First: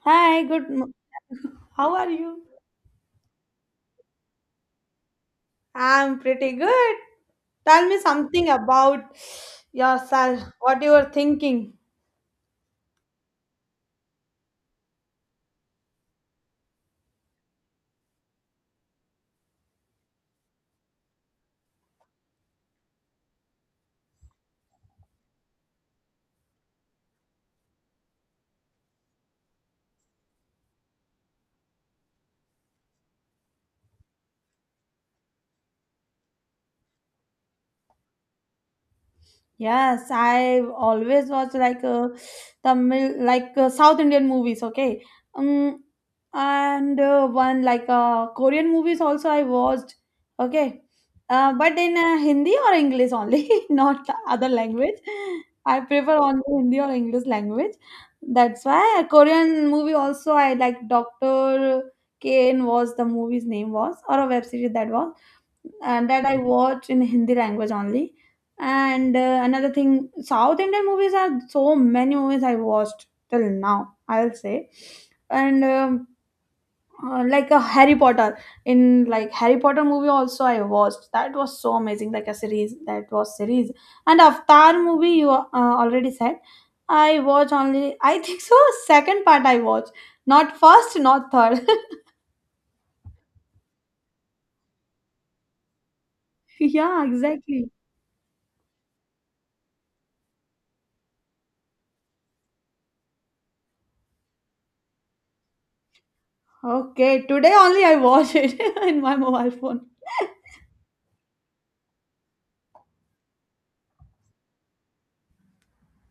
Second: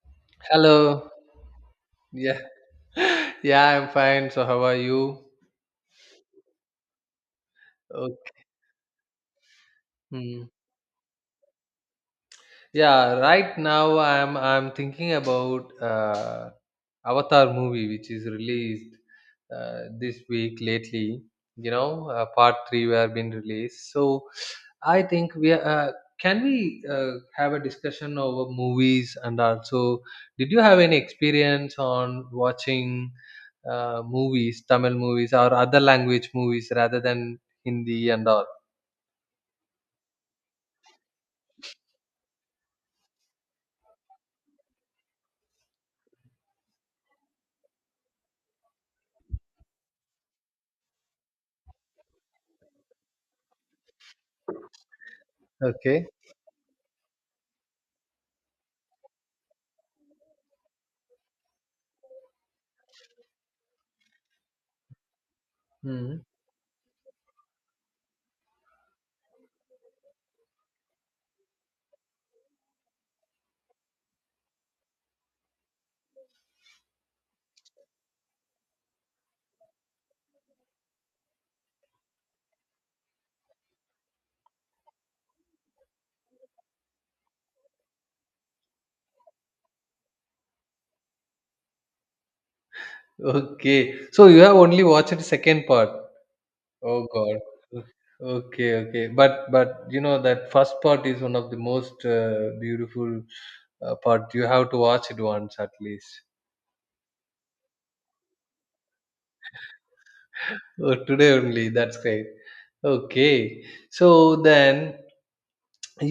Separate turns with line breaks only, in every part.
Hi, good.
Hello.
How are
Yeah.
you?
Yeah, I'm fine. So how are you?
I'm pretty good. Tell me
Okay.
something about yourself,
Hmm.
what you are thinking.
Yeah, right now I'm thinking about Avatar movie, which is released this week lately. Part three were been released. So I think we are, can we have a discussion over movies, and also did you have any experience on watching movies, Tamil movies or other language movies rather than Hindi and all?
Yes, I always watch like Tamil, like South Indian movies. Okay. um, and one like Korean movies also I watched. Okay. But in Hindi or English only, not other language. I
Okay.
prefer only Hindi or English language. That's why a Korean movie also I like. Doctor Kane was the movie's name was, or a web series that was, and that I watch in Hindi language only. And another thing, South Indian movies, are so many movies I watched till now, I'll say. And like a Harry Potter, in like Harry Potter movie also I watched. That was so amazing, like a series. That was series. And Avatar movie you already said. I watch only, I think so, second part I watch, not first, not third.
Okay. So you have only watched the second part.
Yeah,
Oh God.
exactly.
Okay, okay. But you know that first part is one of the most beautiful part. You have to watch it once at least.
Okay, today only I watch it in my mobile phone.
Oh, today only. That's great. Okay. So then,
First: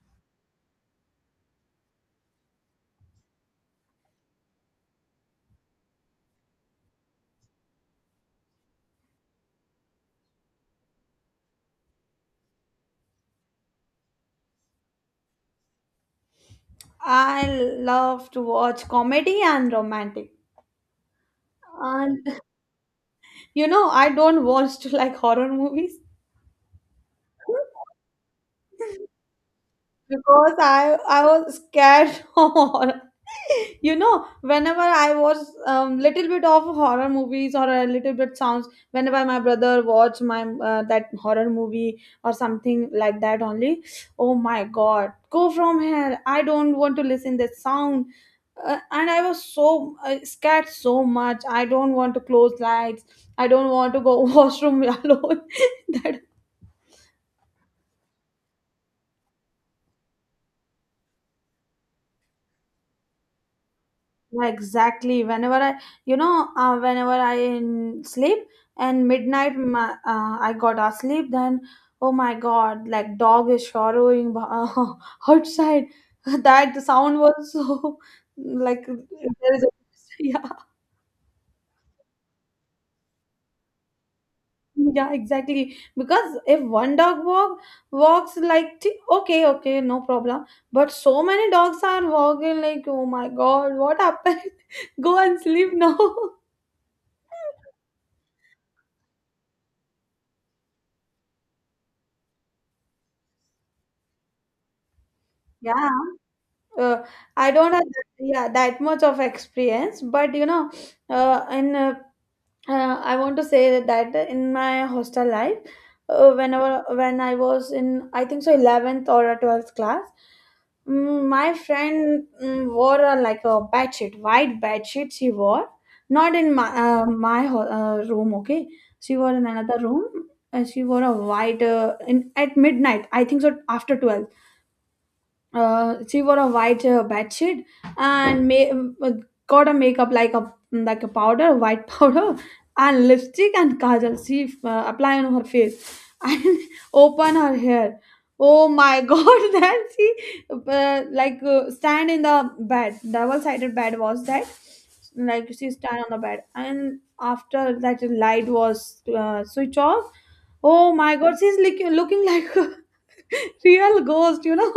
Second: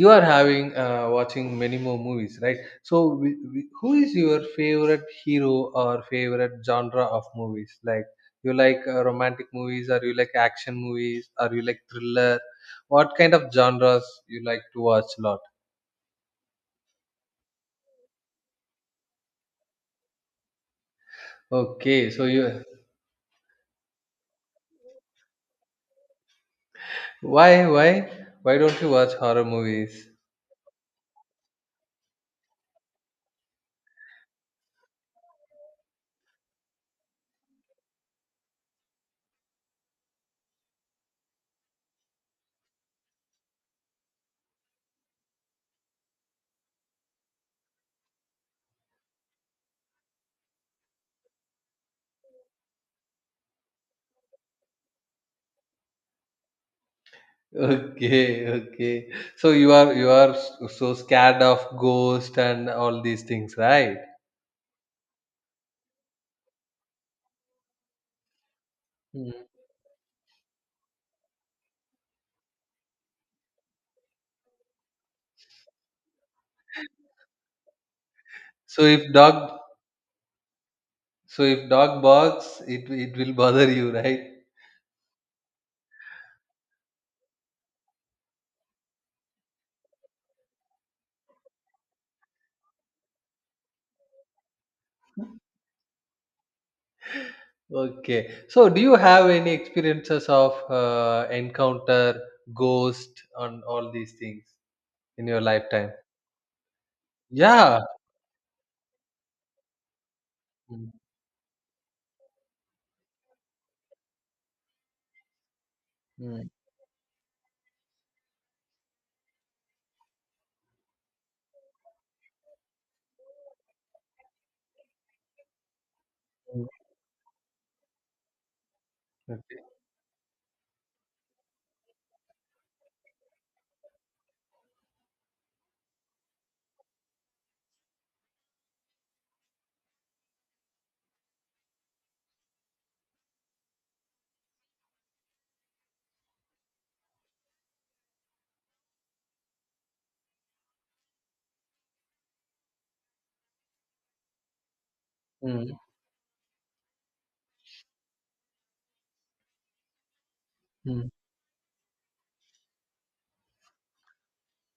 you are having watching many more movies, right? So who is your favorite hero or favorite genre of movies? Like, you like romantic movies, or you like action movies, or you like thriller? What kind of genres you like to watch a lot?
I love to watch comedy and romantic.
Okay,
And
so you.
you know, I don't watch like horror movies.
why why why don't you watch horror movies?
Because I was scared of horror. You know, whenever I was little bit of horror movies or a little bit sounds, whenever my brother watched my that horror movie or something like that only, oh my god, go from here! I don't want to listen that sound. And I was so scared so much. I don't want to close lights. I don't want to go washroom alone. That.
okay, okay. So you are, you are so scared of ghost and all these things, right?
Yeah, exactly. Whenever I, you know, whenever I in sleep and
Mm.
midnight, my, I got asleep. Then, oh my God, like dog is showering outside. That sound was so,
So
like
if
there
dog.
is a yeah.
So if dog barks, it will bother you, right?
Yeah, exactly, because if one dog walk walks like okay, okay, no problem, but so many dogs are walking, like oh my God, what happened? Go and sleep now.
Okay. So do you have any experiences of encounter, ghost, on all these things in your
Yeah.
lifetime?
uh, I don't
Yeah.
have that, yeah, that much of experience, but you know,
Mm,
in uh, I want to say that in my hostel life,
mm,
whenever when I was in, I think so, 11th or a 12th class. Mm, my friend wore a, like a bed sheet, white bed sheet she wore, not in my
mm.
my room. Okay, she wore in
Okay.
another room, and she wore a white in at midnight, I think so after 12. She wore a white bed and got a makeup like a powder, white powder, and lipstick and kajal. She apply on her face and open her hair. Oh my god! Then she stand in the bed, double sided bed was that. Like she
Mm,
stand on the bed, and after that light was switch off. Oh
mm.
my god! She's looking like a real ghost, you know.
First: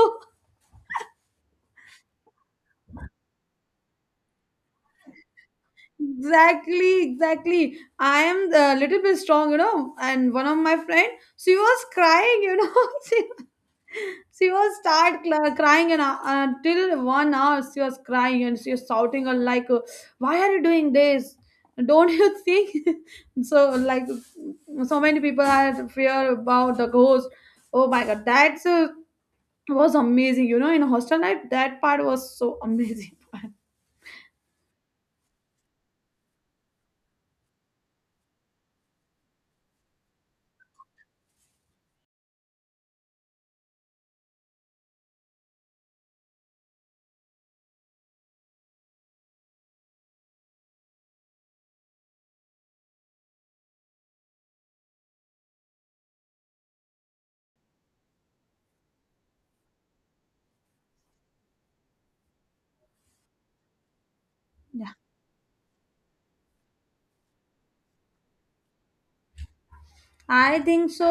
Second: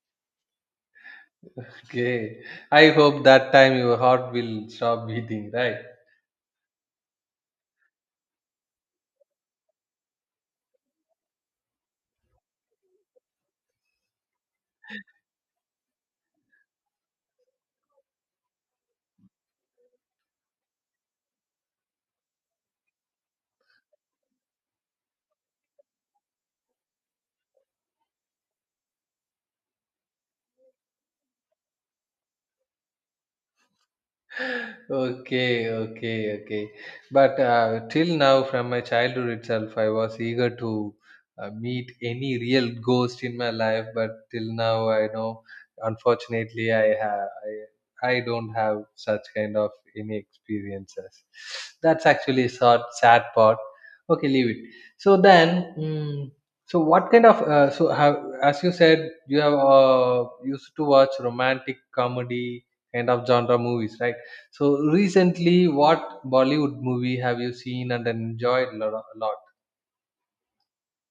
Okay. I hope that time your heart will stop beating, right?
Exactly, exactly. I am a little bit strong, you know. And one of my friend, she was crying, you know. She was start crying and until 1 hour she was crying, and she was shouting "Why are you doing this? Don't you think?" So like, so many people had fear about the ghost. Oh my god, that was amazing, you know. In hostel life, that part was so amazing.
Okay, okay, okay. But till now, from my childhood itself, I was eager to meet any real ghost in my life. But till now, I know, unfortunately, I have, I don't have such kind of any experiences. That's actually a sad, sad part. Okay, leave it. So then, mm, so what kind of so have, as you said, you have used to watch romantic comedy kind of genre movies, right? So recently, what Bollywood movie have you seen and enjoyed a lot?
I think so.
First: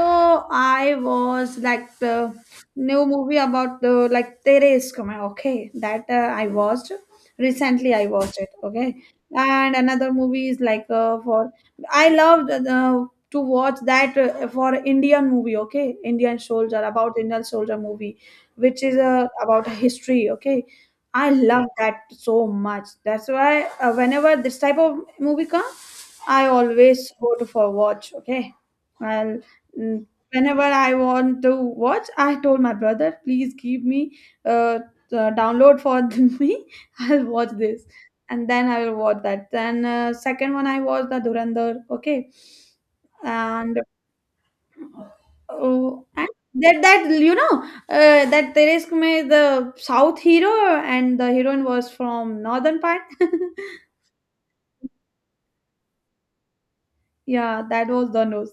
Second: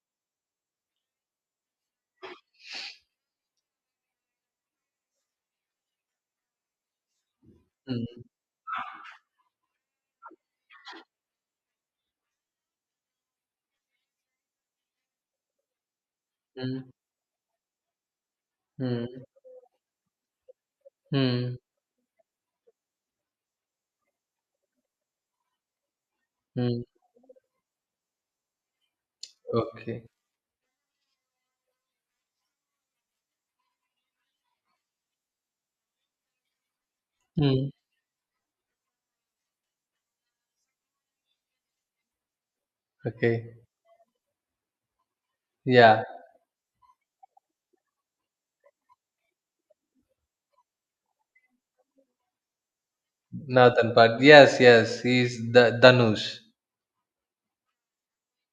I was like the new movie about the like Tere Iskam Hai, okay, that I watched recently. I
Mm,
watched it. Okay, and another movie is like for I loved to watch that for Indian movie, okay, Indian soldier,
mm,
about Indian soldier movie, which is
mm,
about history. Okay, I
mm,
love that so much. That's why whenever this type of movie comes, I
mm.
always go to for watch. Okay, I'll,
Okay.
mm, whenever I want to watch, I told my brother, please give me uh, download for me. I'll watch
Mm.
this, and then I will watch that. Then second one I watched the Durandar. Okay,
Okay.
and
Yeah.
oh, and that you know, that Teresk May the South hero and the heroine was from northern part.
Nathan part. Yes, yes. He's the Danush.
Yeah, that was the news.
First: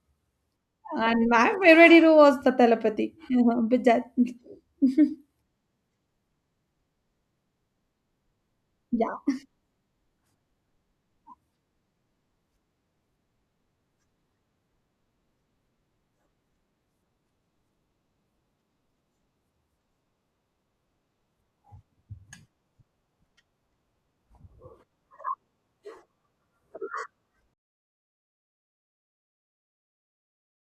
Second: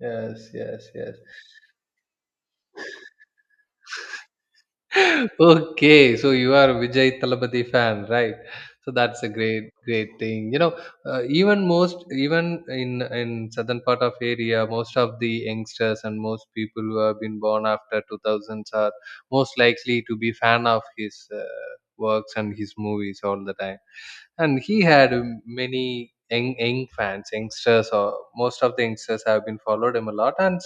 Yes, yes, yes.
And my favorite hero was the telepathy, Bijay.
Okay, so you are a Vijay Thalapathy fan, right? So
Yeah.
that's a great, great thing. You know, even most, even in southern part of area, most of the youngsters and most people who have been born after 2000s are most likely to be fan of his uh, works and his movies all the time. And he had many young, young fans, youngsters, or most of the youngsters have been followed him a lot. and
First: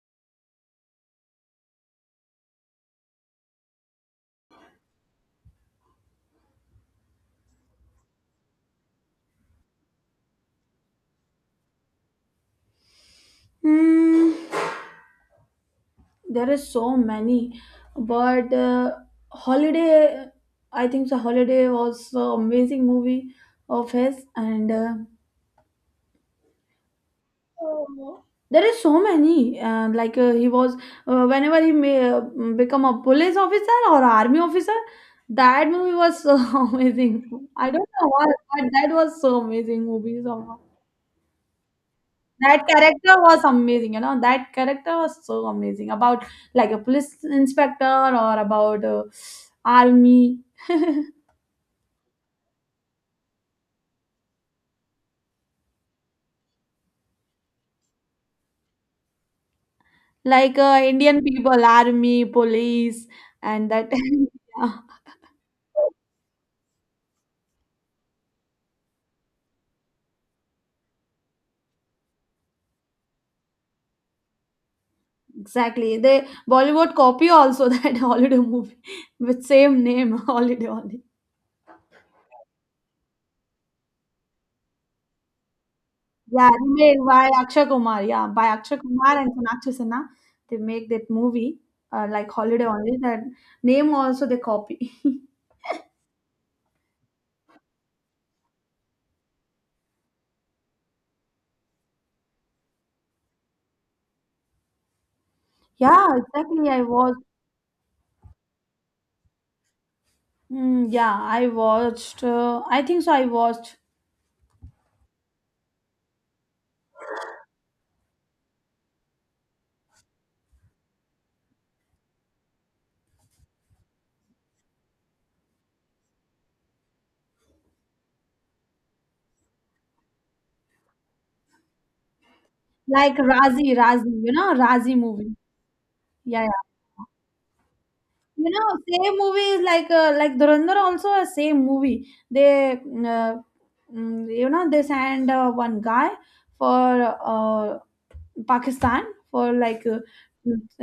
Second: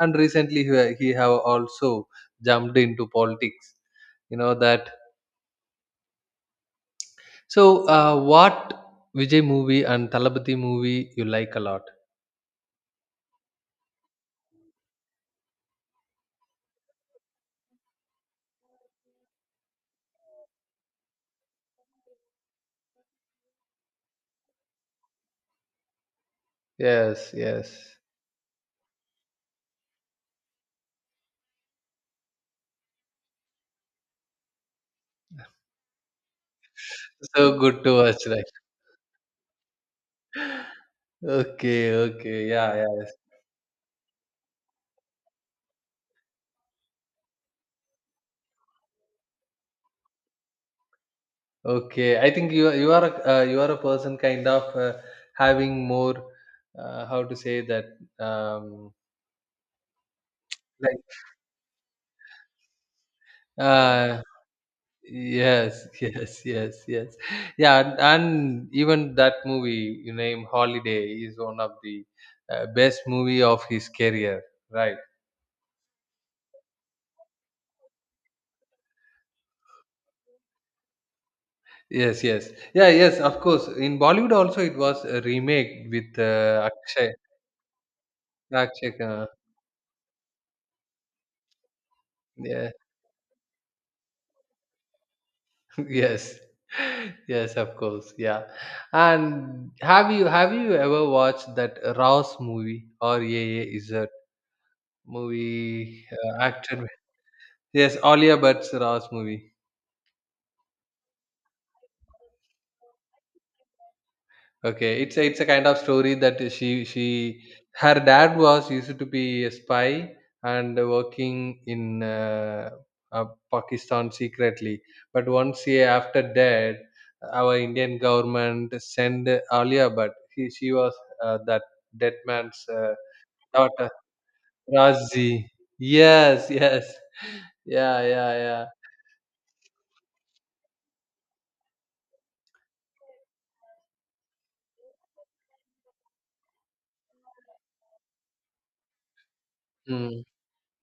and recently he, he have also jumped into politics, you know that. So what Vijay movie and Talabati movie you like a lot?
Hmm, there are so many, but Holiday, I think the Holiday was an amazing movie of his, and
Yes, yes.
oh, there is so many. And like he was, whenever he may become a police officer or army officer, that movie was so amazing.
So
I
good
don't
to
know why,
watch, right?
but that was so amazing movie somehow.
Okay, okay,
That
yeah, yeah, yes.
character was amazing, you know, that character was so amazing, about like a police inspector or about army,
Okay, I think you are, you are a person kind of having more, how to say that, um,
like
like.
Indian people, army, police and that.
Uh, yes,
Yeah,
yes, yes, yes. Yeah, and even that movie you name Holiday is one of the best movie of his career, right?
exactly, they Bollywood copy also that Holiday movie with same name, Holiday only.
Yes, yes, yeah, yes. Of course, in Bollywood also it was a remake with
Yeah, remade
Akshay.
by Akshay Kumar. Yeah, by Akshay
Akshay,
Kumar and
Kumar.
Sonakshi Sinha. They make that movie like Holiday
Yeah,
only, that name also they copy.
yes, yes, of course, yeah. And have you, have you ever watched that Rouse movie or Yeah Yeah Is It movie,
Yeah, exactly. I
action?
was.
Yes, Alia Bhatt's Ross movie.
Mm, yeah, I watched. I think so. I watched
Okay, it's a kind of story that she her dad was used to be a spy and working in uh, Pakistan secretly. But once he after death, our Indian government sent Alia Bhatt. He, she was that dead man's
like Razi,
daughter,
Razi. You know, Razi movie.
Razi.
Yeah, yeah.
Yes, yes, yeah, yeah,
You
yeah.
know, same movie is like Dhurandhar also a same movie. They, you know, they send one guy for Pakistan for
Hmm.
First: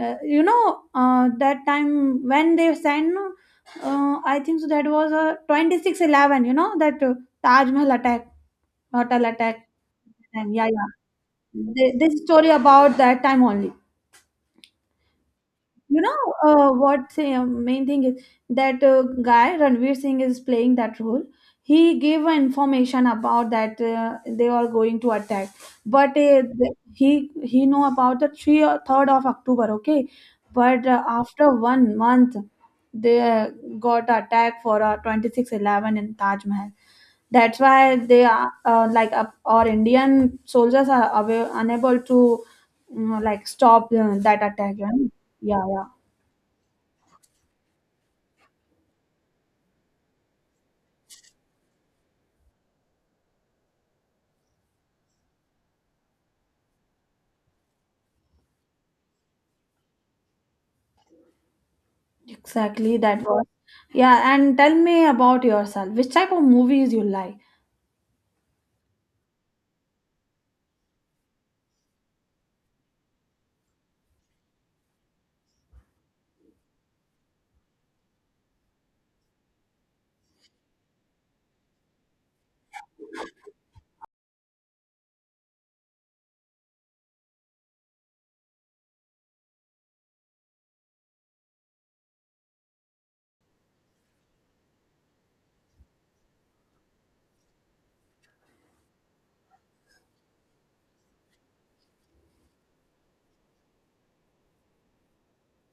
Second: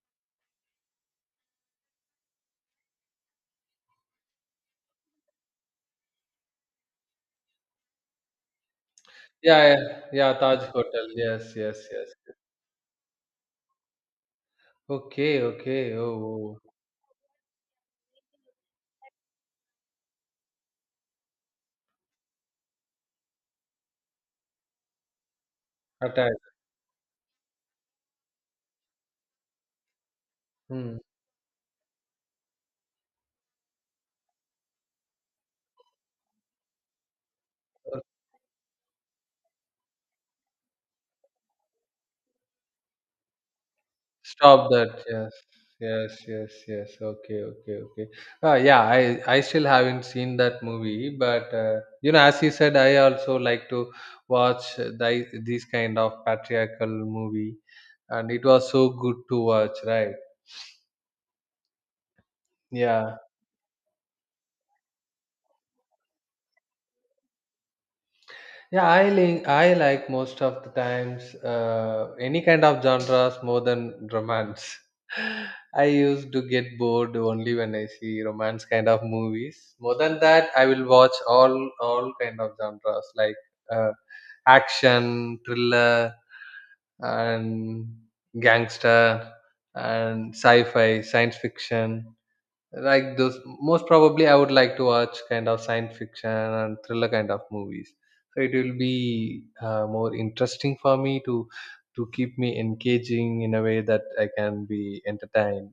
you know, that time when they send, I think so, that was 2611, you know that Taj Mahal attack, hotel attack.
Yeah, yeah, yeah,
And
Taj
yeah,
Hotel. Yes,
yeah,
yes, yes.
This story about that time only.
Okay, okay.
You know,
Oh, oh.
what the main thing is that guy Ranveer Singh is playing that role. He gave an information about that they are going to attack, but
Attack.
he know about the 3rd or 3rd of October. Okay, but
Hmm.
after 1 month, they got attack for 26/11 in Taj Mahal. That's why
Uh,
they are our Indian soldiers are away, unable to, mm, like stop that
stop
attack. Yeah,
that. Yes,
yeah, yeah,
yes, yes, yes. Okay, okay, okay. Yeah, I still haven't seen that movie, but you know, as you said, I also like to watch the, these kind of patriarchal movie, and it was so good to watch, right?
exactly.
Yeah.
That was, yeah. And tell me about yourself. Which type of movies you like?
Yeah, I like most of the times any kind of genres more than romance. I used to get bored only when I see romance kind of movies. More than that, I will watch all kind of genres, like uh, action, thriller, and gangster, and sci-fi, science fiction. Like those, most probably I would like to watch kind of science fiction and thriller kind of movies. So it will be more interesting for me to keep me engaging in a way that I can be entertained.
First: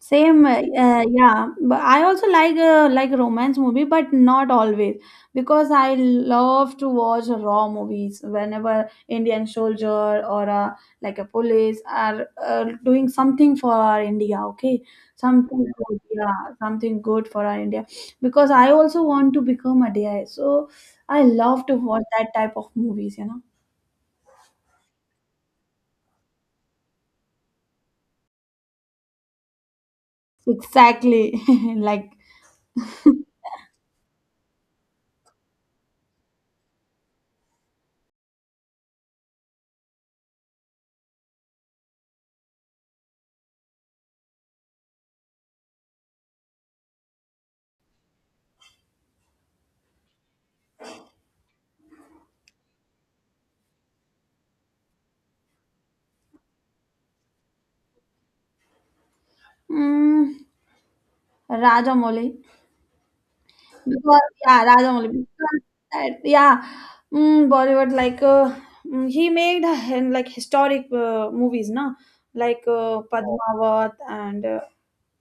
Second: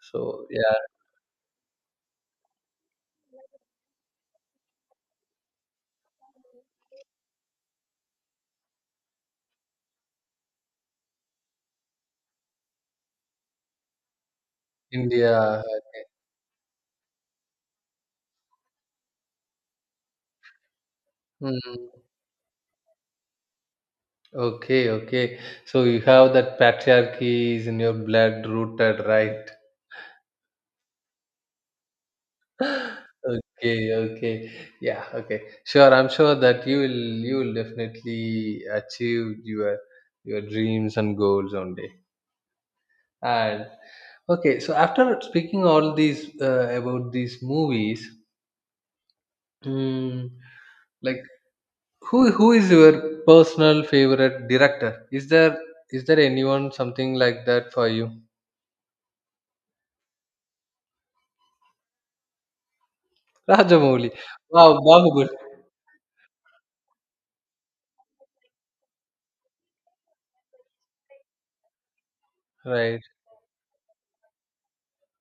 Same,
So yeah.
yeah. But I also like romance movie, but not always, because I love to watch raw movies. Whenever Indian soldier or a, like a police are doing something for our India, okay,
India.
something good, yeah, something good for our India. Because I also want to become a DI, so I love to
Hmm.
watch that type of movies. You know,
Okay, okay, so you have that patriarchy is in your blood rooted, right?
exactly. Like,
Okay, okay. Yeah, okay. Sure, I'm sure that you will definitely achieve your dreams and goals one day. And okay, so after speaking all these about these movies, mm, like, who is your personal favorite director? Is there, is there anyone something like that for you?
mm, Rajamouli.
Rajamouli.
Because, yeah,
Wow,
Raja only,
Bahubali.
because that, yeah, mm, Bollywood like, he made like historic movies, na. Like
Right.
Padmavat and uh,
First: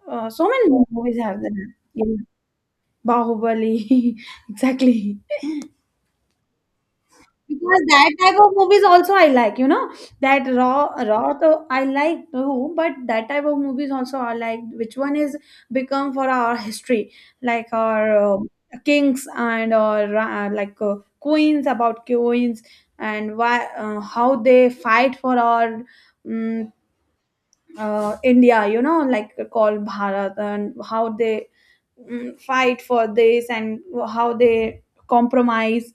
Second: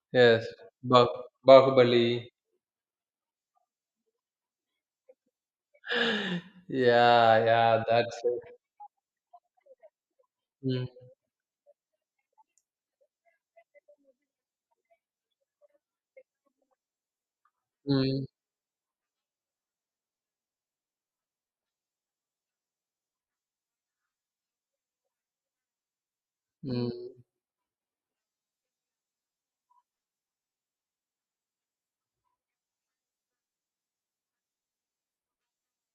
uh, so
Yes.
many
Bah
movies have that. Yeah,
Bahubali.
Bahubali, exactly.
Yeah,
Because
yeah,
that
that's
type
it.
of movies also I like, you know, that raw
Mm,
raw though I like too, but that type of movies also I like. Which one is become for our history, like
mm,
our kings and or queens, about queens, and why how they fight for our, um,
mm.
India, you know, like called Bharat, and how they, mm, fight for this, and how they compromise.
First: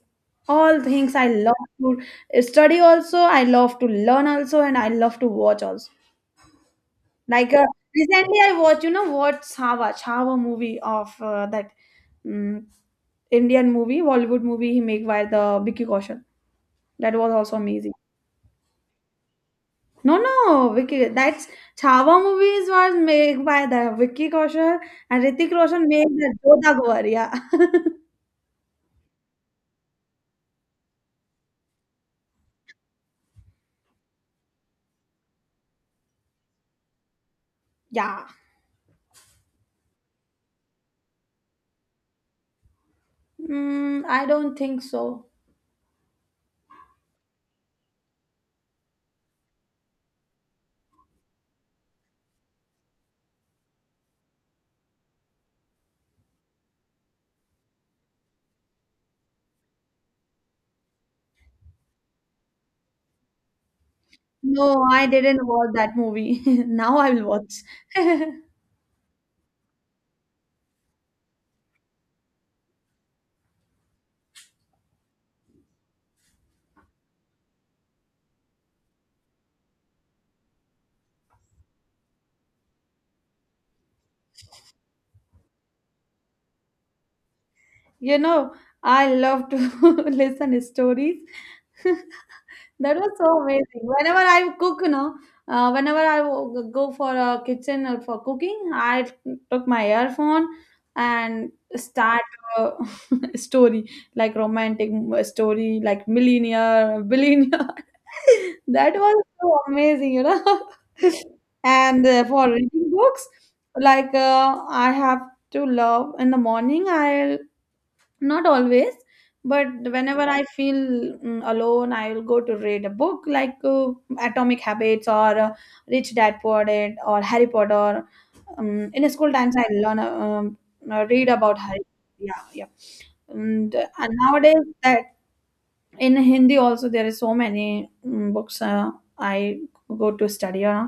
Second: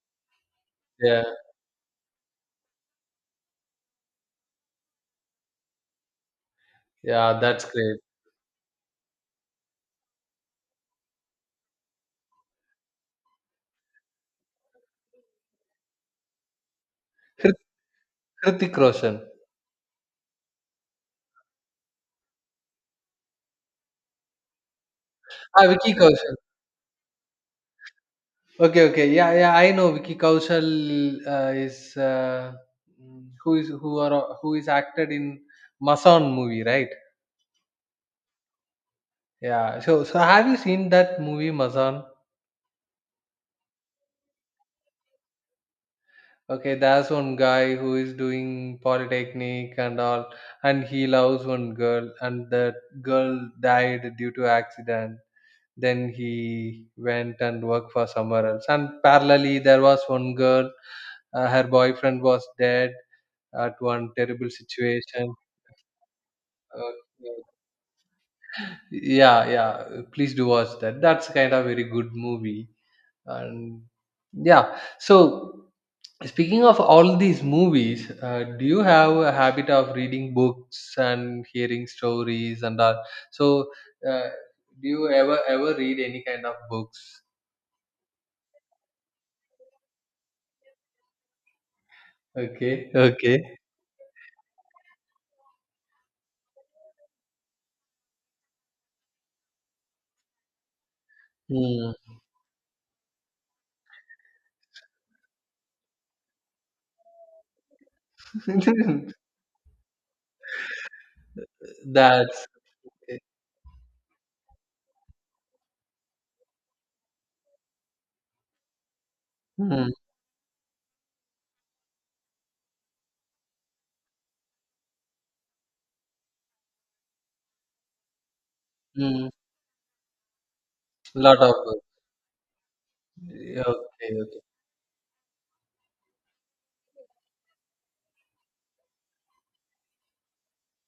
All things
Yeah,
I love to study also. I love to learn also, and I love to watch also.
yeah,
Like
that's great.
recently, I watched, you know, what Chhawa, Chhawa movie of that, mm, Indian movie, Bollywood movie he make by the Vicky Kaushal. That was also
Hrit-
amazing.
Hrithik Roshan.
No, no, Vicky. That's Chhawa movies was made by the Vicky Kaushal, and Ritik
Ah,
Roshan
Vicky
made
Kaushal.
the Jodha Gowar. Yeah,
Okay, okay. Yeah, yeah, I know Vicky Kaushal is who is who is acted in Masan movie, right?
yeah.
Yeah. So, so have you seen that movie Mazan?
Mm, I don't think so.
Okay, there's one guy who is doing polytechnic and all, and he loves one girl, and that girl died due to accident. Then he went and worked for somewhere else, and parallelly there was one girl, her boyfriend was dead at one terrible
No, I
situation.
didn't watch that movie.
Uh,
Now I will watch.
yeah, yeah, please do watch that. That's kind of very good movie. And yeah, so speaking of all these movies, do you have a habit of reading books and hearing stories and all? So uh, do you ever, ever read any kind of books?
You know, I love to listen stories.
Okay,
That was
okay.
so amazing. Whenever I cook, you know, whenever I go for a kitchen or for cooking, I took my earphone and
Hmm.
start a story, like romantic story, like millionaire, billionaire. That was so amazing, you know. And
That's,
for reading books, like I have to love in the morning, I'll not always, but
hmm, hmm.
whenever I feel, mm, alone, I will go to read a book, like Atomic Habits or Rich Dad Poor Dad or Harry Potter. In school times, I learn, read
Lot of
about
work.
Harry. Yeah, yeah.
Okay,
And and
okay.
nowadays, that in Hindi also there is so many mm books I go to study.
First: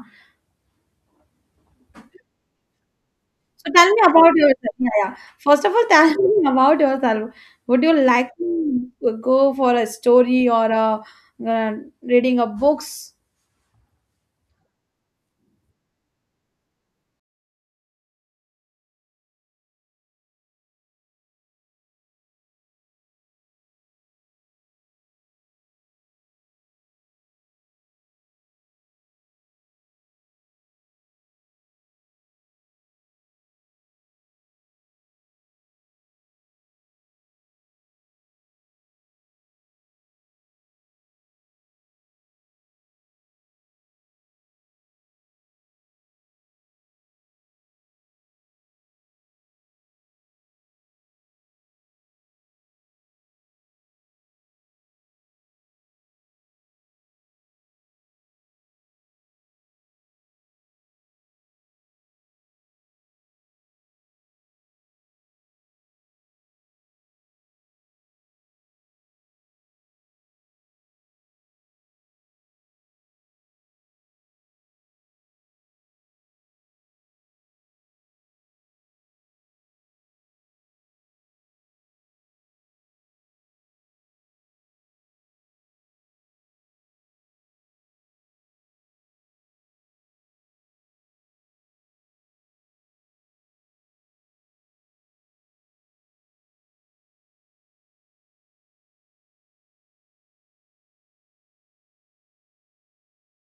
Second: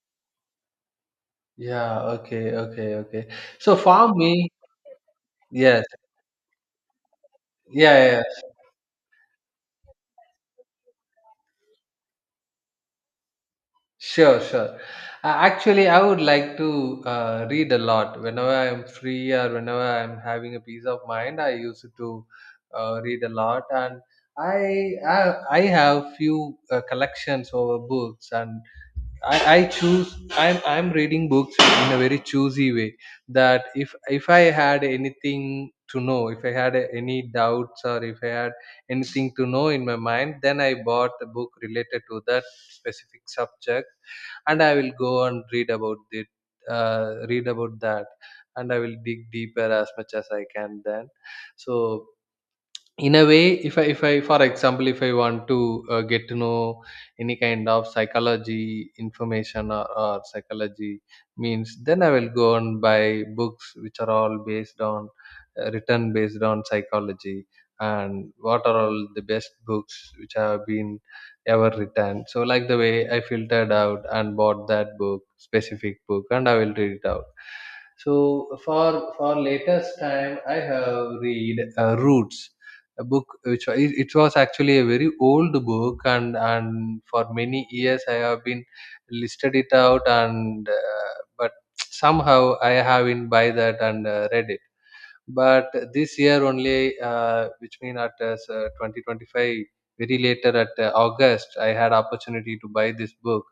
Yeah, okay, okay, okay.
So
So
tell me
for
about
me,
yourself. Yeah, yeah. First of all,
yes,
tell me about yourself. Would you
yeah, yeah, yeah.
like to go for a story or a, uh, reading of books?
Sure, sure. Actually, I would like to read a lot. Whenever I'm free, or whenever I'm having a peace of mind, I used to read a lot, and I, I have few collections over books, and I choose, I'm reading books in a very choosy way. That if I had anything to know, if I had any doubts, or if I had anything to know in my mind, then I bought a book related to that specific subject, and I will go and read about it, read about that. And I will dig deeper as much as I can then. So in a way, if I for example, if I want to get to know any kind of psychology information, or psychology means, then I will go and buy books which are all based on written based on psychology. And what are all the best books which have been ever written, so like the way I filtered out and bought that book, specific book, and I will read it out. So for for latest time I have read Roots, a book which it, it was actually a very old book. And for many years I have been listed it out. And but somehow I haven't buy that and read it. But this year only which mean at 2025, very later at August, I had opportunity to buy this book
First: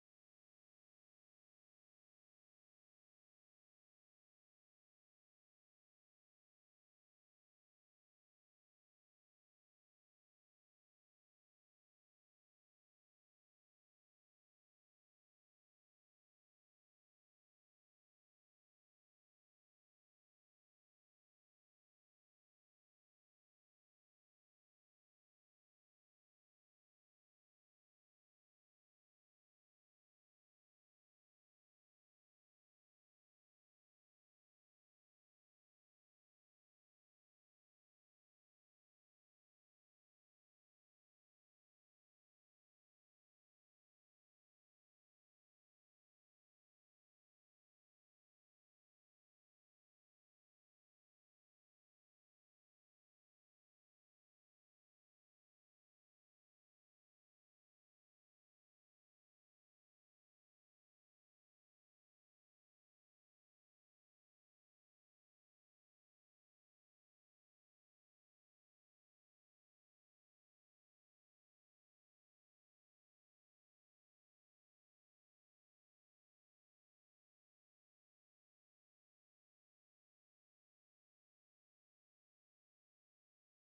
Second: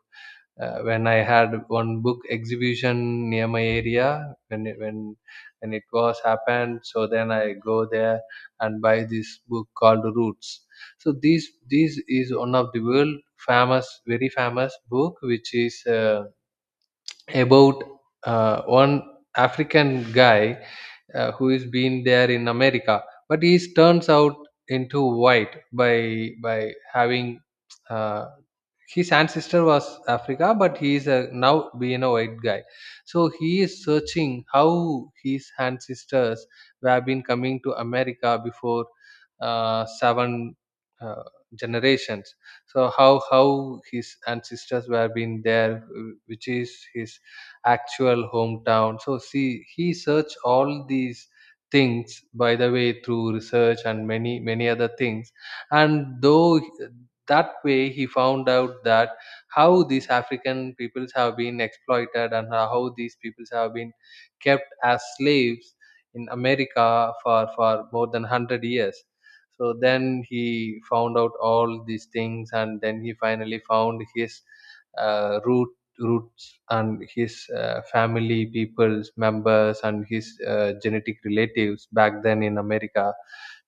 when I had one book exhibition near my area when it was happened. So then I go there and buy this book called Roots. So this is one of the world famous, very famous book, which is about one African guy who is been there in America, but he turns out into white by having uh, his ancestor was Africa, but he is a, now being a white guy. So he is searching how his ancestors have been coming to America before seven uh, generations. So how his ancestors were been there, which is his actual hometown. So see, he searched all these things by the way through research and many many other things, and though that way he found out that how these african peoples have been exploited and how these peoples have been kept as slaves in america for more than 100 years. So then he found out all these things and then he finally found his uh, root roots and his family people's members and his genetic relatives back then in america,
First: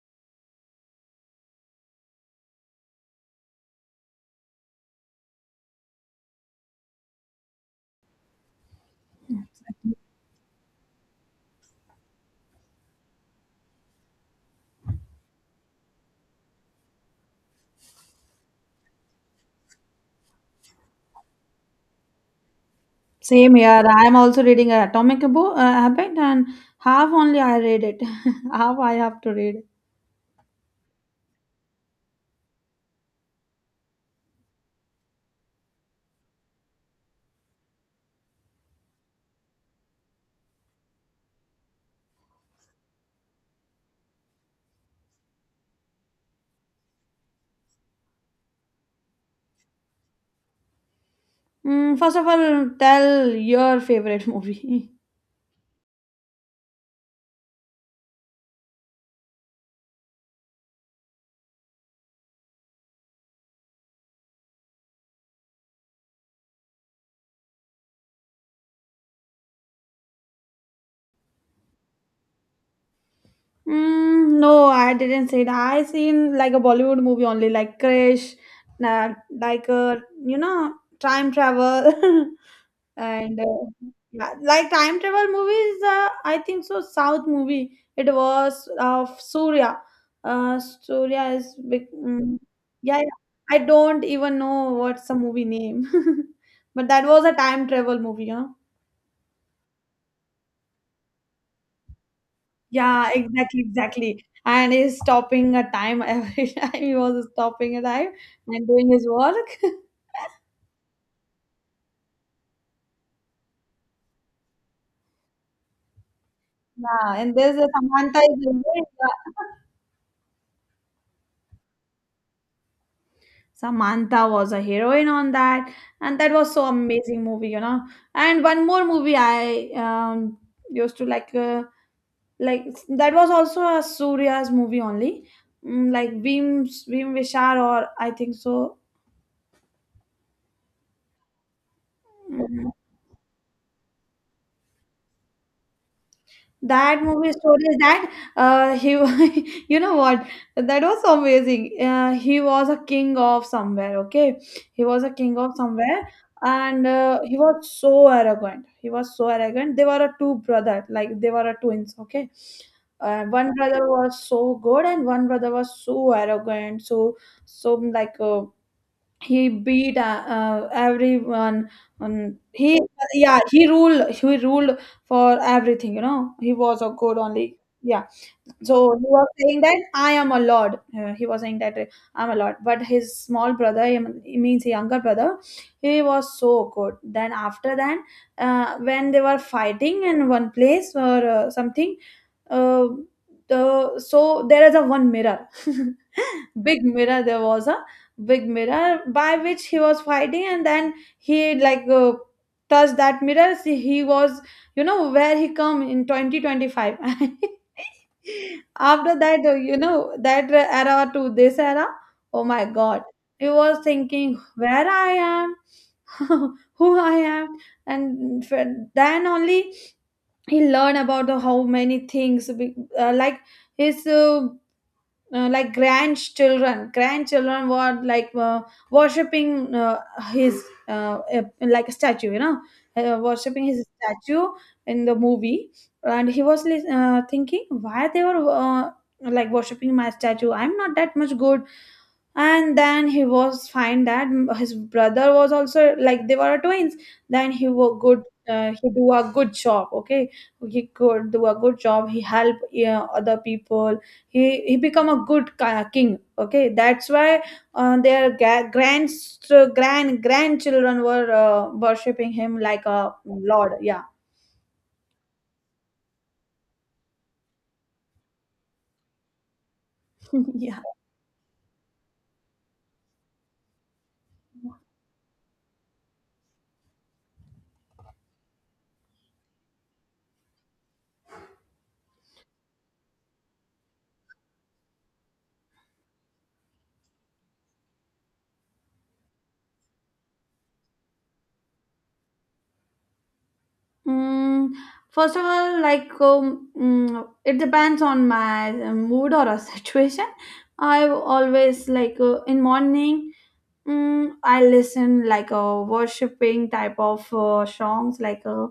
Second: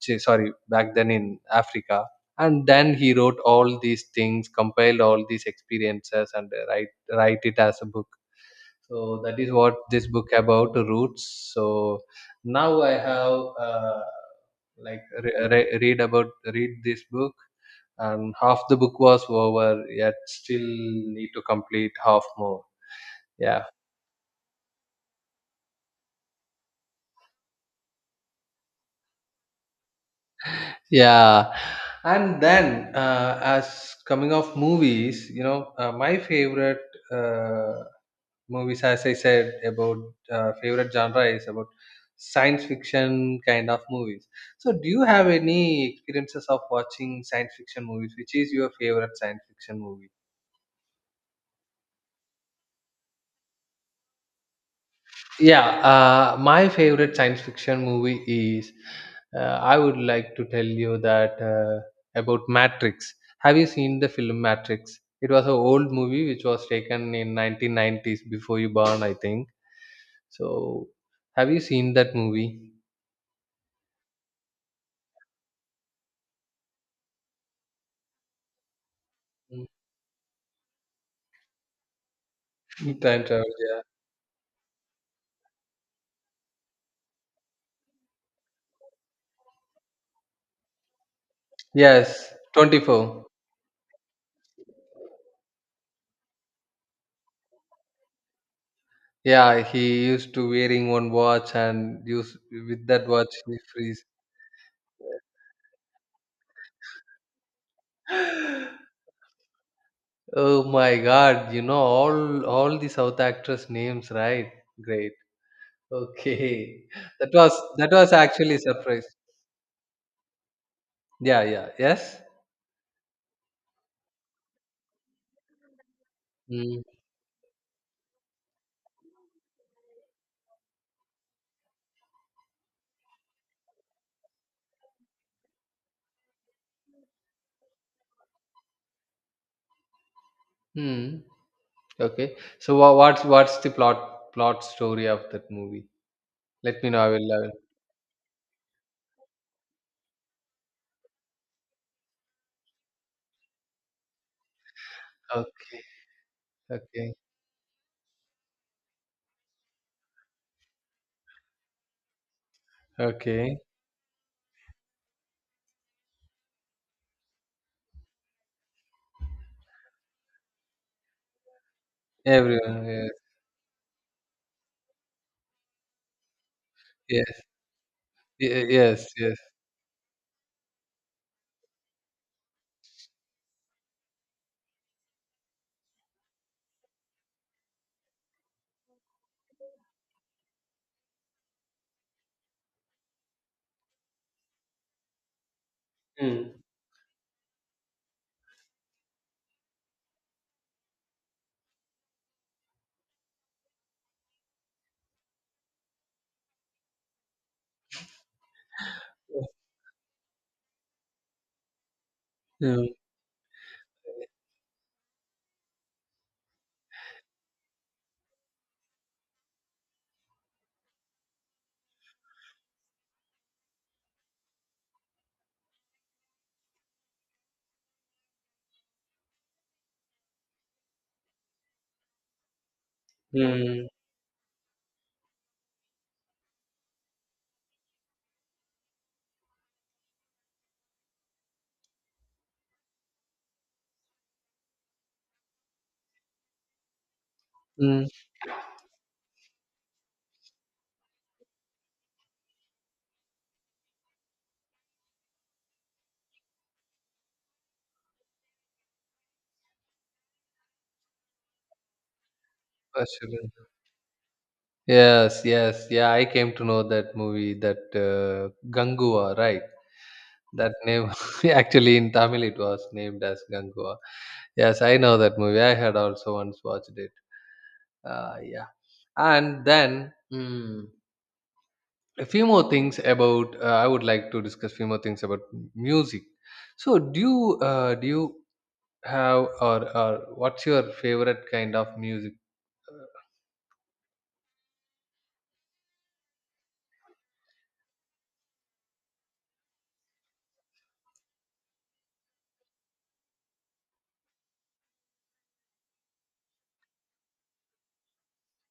sorry, back then in africa. And then he wrote all these things, compiled all these experiences and write it as a book. So that is what this book about roots. So now I have uh, like re- re- read about read this book, and half the book was over, yet still need to complete half more.
Same
Yeah.
here. I am also reading a Atomic book, Habit, and half only I read it. Half I have to read.
Yeah, and then as coming off movies, you know, my favorite uh, movies, as I said, about favorite genre is about science fiction kind of movies. So, do you have any experiences of watching science fiction movies? Which is your favorite science fiction movie?
Mm, first of all, tell your favorite movie.
Yeah, my favorite science fiction movie is. I would like to tell you that about Matrix. Have you seen the film Matrix? It was an old movie which was taken in 1990s before you born, I think. So, have you seen that movie?
Mm, no, I didn't see that. I seen like a Bollywood movie only, like Krish, na-
Mm.
like uh, you know, time travel,
Time
and
travel. Yeah.
Yeah, like time travel movies. I think so. South movie. It was of Surya. Surya is big.
Yes,
Yeah, yeah.
24.
I don't even know what's the movie name, but that was a time travel movie, huh?
Yeah, he used to wearing one watch and use with that
Yeah,
watch he
exactly,
frees.
exactly. And he's stopping a time every time he was stopping a time and doing his work.
Oh my God, you know all the South actress names, right? Great. Okay.
Yeah,
That
and
was
there's a
that was
Samantha is a
actually a
heroine.
surprise.
Yeah.
Yeah, yeah. Yes?
Samantha was a heroine on that, and that was so
Mm.
amazing movie, And one more movie I used to like, like that was also a Surya's movie only, mm, like Veem Veem Vishal or I think so.
Hmm. Okay.
Mm,
So what's the plot story of that movie? Let me know.
that
I
movie
will. I will.
story is that he, you know what, that was so amazing. He was a king of somewhere, okay? He was a king of
Okay.
somewhere, and
Okay.
he was so arrogant. He was so arrogant. They were a two brother, like they were a twins, okay? One
Okay.
brother was so good, and one brother was so arrogant, so so like, he beat everyone on he,
Everyone.
yeah, he ruled, he ruled for everything, you know, he was a good
Yes. Yes.
only, yeah. So he
Yes.
was
Yes.
saying that I am a lord. He was saying that I'm a lord. But his small brother, he means younger brother, he was so good. Then after that, when they were fighting in one place or something, uh, the so there is a one mirror,
Mm.
big mirror. There was a big mirror by which he was fighting, and then he touched that mirror. See, he was, you know, where he come in 2025 after that, you know that, era to this era. Oh my
Mm.
god, he was thinking where I am, who I am, and f- then only he learned about the how many things like his, like grandchildren were like, worshipping, his, like a statue, you know, worshipping his
Mm.
statue in the movie. And he was thinking why they were, like, worshipping my statue, I'm not that much good. And then he was fine that his brother was also, like, they were twins. Then he was
Mm.
good. He do a good job, okay? He could do a good job, he help, yeah, other people. He become a good king, okay? That's why their grandchildren were, worshipping him like a
Ashuran.
lord, yeah.
Yes, yes, yeah. I came to know that movie, that Ganguva, right? That
Yeah.
name actually in Tamil it was named as Ganguva. Yes, I know that movie. I had also once watched it. Yeah, and then mm, a few more things about. I would like to discuss few more things about music. So, do you have or what's your favorite kind of music?
Mm, first of all, like it depends on my mood or a situation. I always like, in morning. Mm, I listen like a worshipping type of songs like,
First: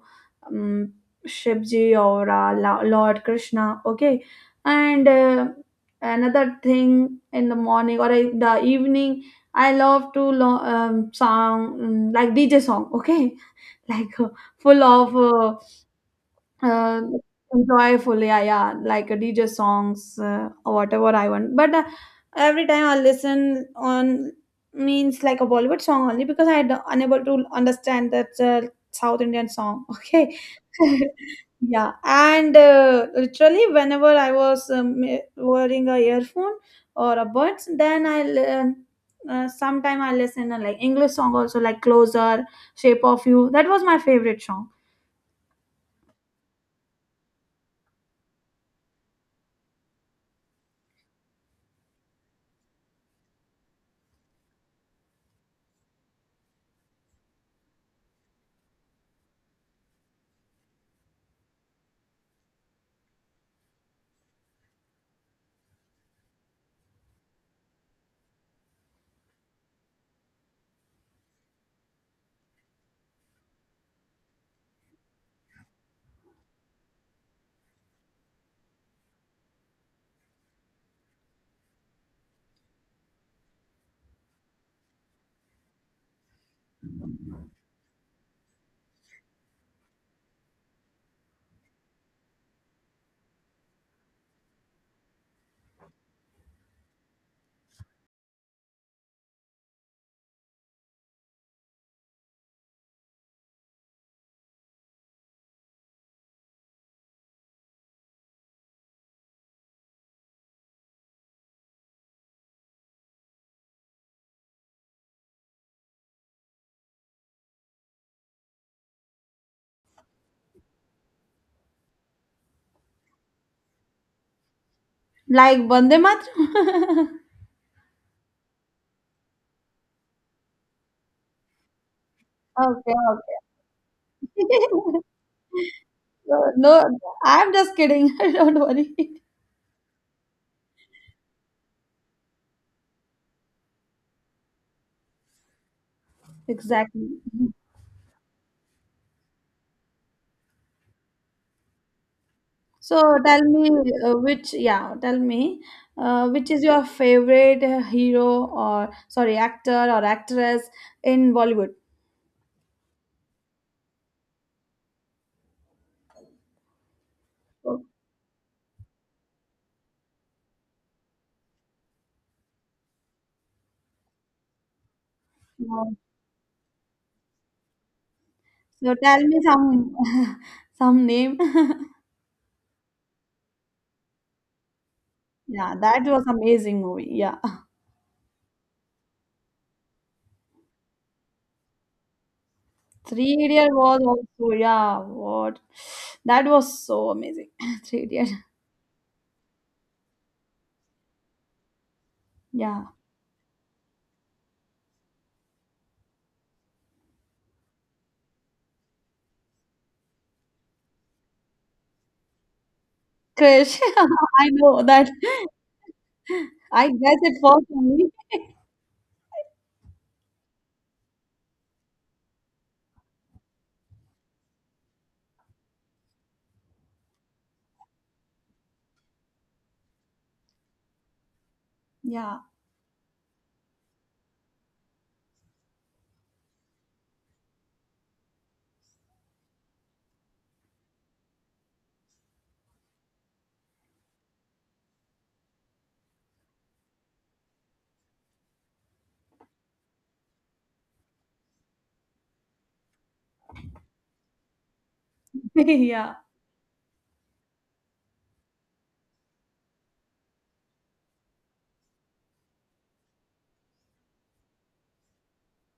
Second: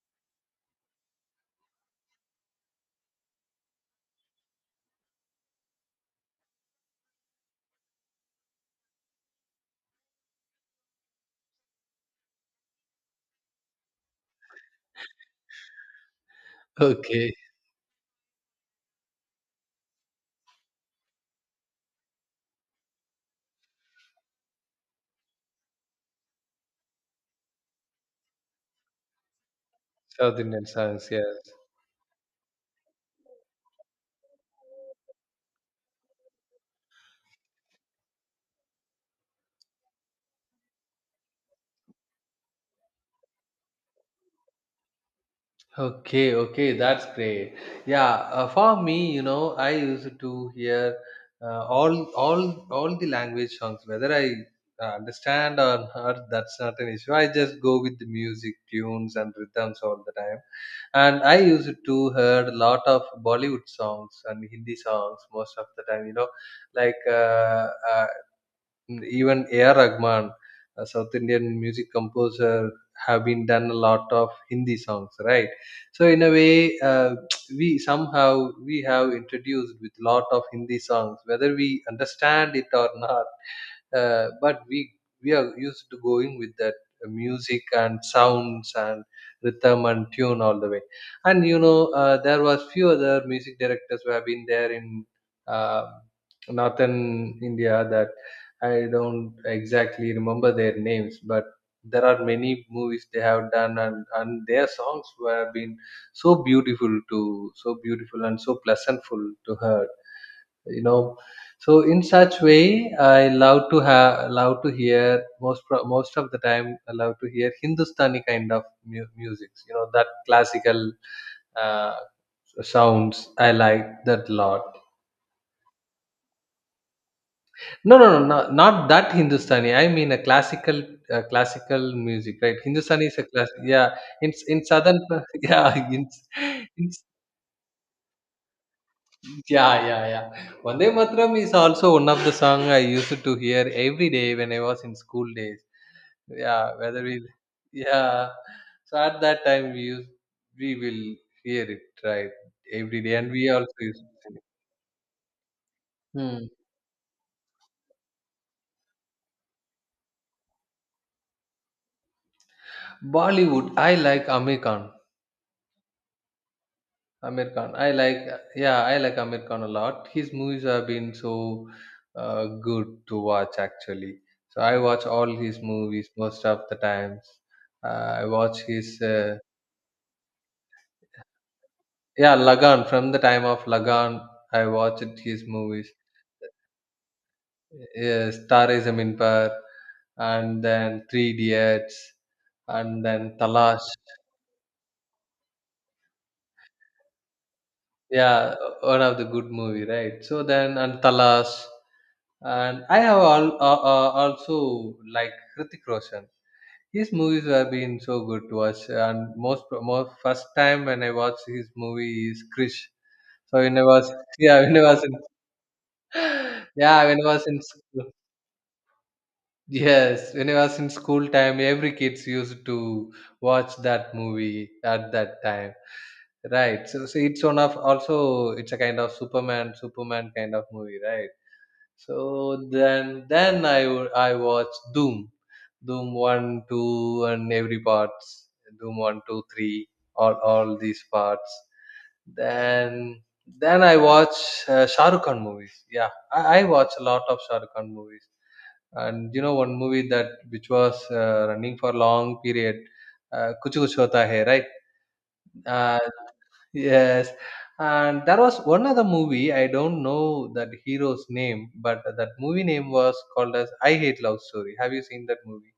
um, Shivji or Lord Krishna. Okay, and another thing in the morning or in the evening, I love to song, mm, like DJ song. Okay, like. Full of uh,
Okay,
Enjoy fully. Yeah, yeah, like a DJ songs, or whatever I want. But Every time I listen on means like a Bollywood song only because I unable to understand that South Indian song. Okay.
South Indian songs. Yes.
Yeah, and literally whenever I was wearing a earphone or a buds, then sometime I listen to like English song also like Closer, Shape of You. That was my favorite song.
Okay, okay, that's great. Yeah, for me, you know, I used to hear all all the language songs, whether I understand or not. That's not an issue. I just go with the music tunes and rhythms all the time. And I used to heard a lot of Bollywood songs and Hindi songs most of the time. You know, like uh, uh, mm, even A.R. Rahman, a South Indian music composer, have been done a lot of Hindi songs, right? So in a way, we have introduced with lot of Hindi songs, whether we understand it or not. But we are used to going with that music and sounds and rhythm and tune all the way. And you know, there was few other music directors who have been there in uh, northern India that I don't exactly remember their names, but there are many movies they have done, and their songs were been so beautiful and so pleasantful to hear. You know, so in such way, I love to have love to hear most of the time. I love to hear Hindustani kind of music. You know that classical uh, sounds. I like that lot.
Like Vande Mataram?
No, no, no, no, not that Hindustani. I mean a classical, classical music, right?
Okay,
Hindustani is a class. Yeah, in southern,
okay.
yeah,
No,
in
no, I'm just kidding. Don't worry.
yeah, yeah, yeah. Vande Matram is also one of the song I used to hear every day when I was in school days. Yeah, whether we,
Exactly.
yeah. So at that time we will hear it right every day,
So
and
tell
we
me
also used.
yeah, tell me
Hmm.
which is your favorite hero or sorry, actor or actress in Bollywood?
Bollywood, I like Amir Khan. Aamir Khan.
So,
I like, yeah, I like Aamir Khan a lot. His movies have been so good to watch actually. So I watch all his
uh,
movies most of the times. Uh, I watch
so
his,
tell me some some name.
yeah, Lagan. From the time of Lagan, I watched his
Yeah,
movies.
that was amazing movie. Yeah.
Yes, Tare Zameen Par, and then Three Idiots, and then
Three Idiot
Talash.
was also, yeah, what, that was so amazing. Three Idiot,
Yeah, one of the good movie, right? So then and Talash. And
yeah,
also like Hrithik Roshan. His movies have been so good to watch. And most first time when I watched his movie is Krish. So
Krish. I
yeah, when
know
I was
that.
in,
I
yeah,
guess
when I
it
was in
was only,
school, yes, when I was in school time, every kids used to watch that movie at that time. Right. So, so it's one of also it's a kind of Superman kind of movie, right?
yeah,
So then I watched Doom, Doom one, two, and every parts, Doom one, two, three, all these parts. Then I watch Shah Rukh Khan movies. Yeah, I watch a lot of Shah Rukh Khan movies. And you know one movie that which was running for long period, Kuch Kuch Hota Hai, right? Uh,
yeah.
yes, and there was one other movie. I don't know that hero's name, but that movie name was called as "I Hate Love Story." Have you seen that movie?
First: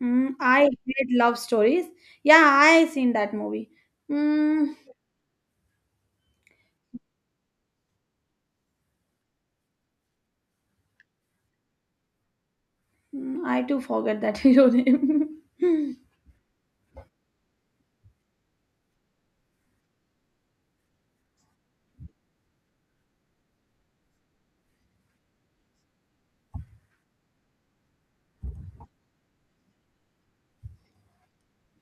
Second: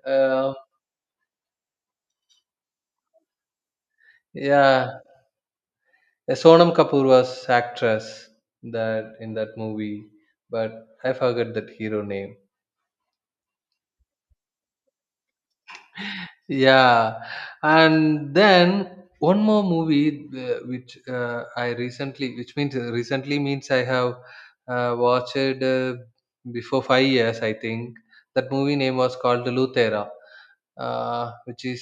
Mm,
Uh,
I hate love stories. Yeah, I seen that movie. Mm,
yeah, Sonam Kapoor was actress that in that movie, but I forgot that hero name.
I too forget that hero name.
Yeah, and then one more movie which I recently, which means recently means I have watched before 5 years, I think. That movie name was called Luthera, which is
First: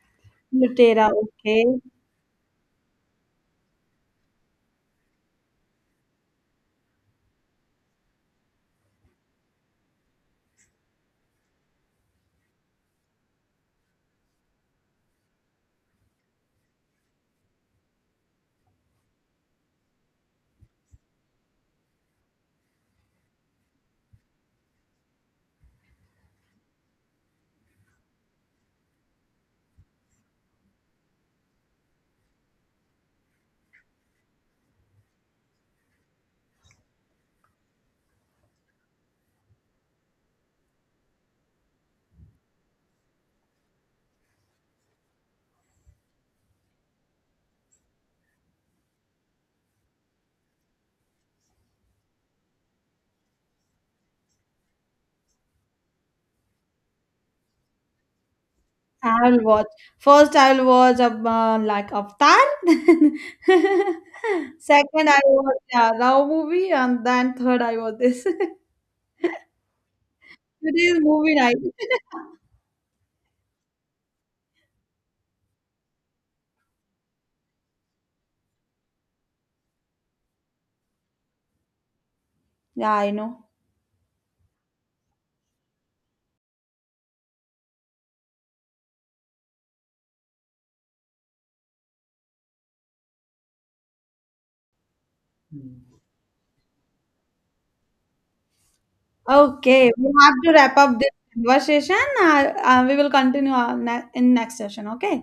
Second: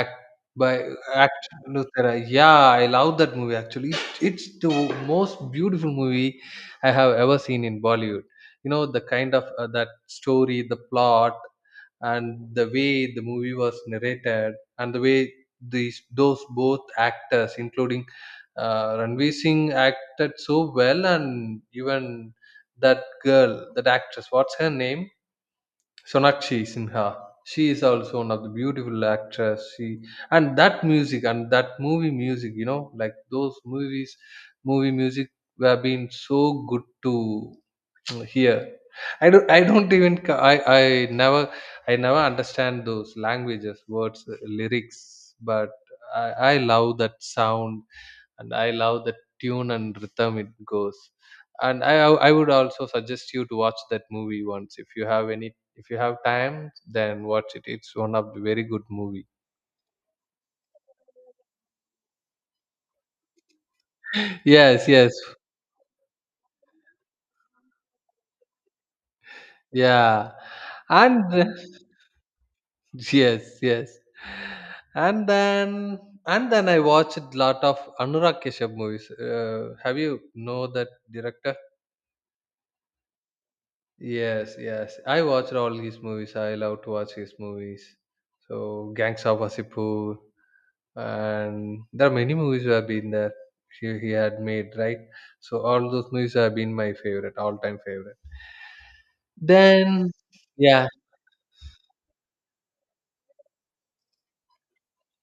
act by
Lutera,
act
okay.
Luthera. Yeah, I love that movie actually. It's the most beautiful movie I have ever seen in Bollywood. You know the kind of that story, the plot, and the way the movie was narrated and the way these those both actors including Ranveer Singh acted so well. And even that girl, that actress, what's her name, Sonakshi Sinha, she is also one of the beautiful actress. She and that music and that movie music, you know, like those movies movie music have been so good to here. I don't even I never understand those languages words, lyrics, but i I love that sound, and I love the tune and rhythm it goes, and I would also suggest you to watch that movie once. If you have time, then watch it. It's one of the very good movie.
I will watch. First, I will watch like Avatar.
Yes,
Second,
yes,
I will watch, yeah, Rao movie, and then third, I watch this.
yeah.
Today is movie
And
night.
yes, yes. And then and then I watched lot of Anurag Kashyap movies. Have you know that director?
Yeah, I know.
Yes, yes. I watched all his movies. I love to watch his movies. So Gangs of Wasseypur, and there are many movies who have been there. He had made, right. So all those movies have been my favorite, all time favorite.
Okay, we
Then
have to wrap
yeah,
up this conversation. We will continue our in next session. Okay.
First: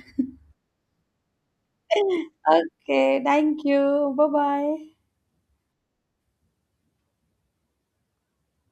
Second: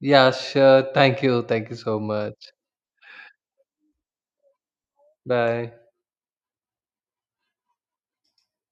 yeah, sure. Thank you so much.
Okay. Thank you. Bye bye.
Bye.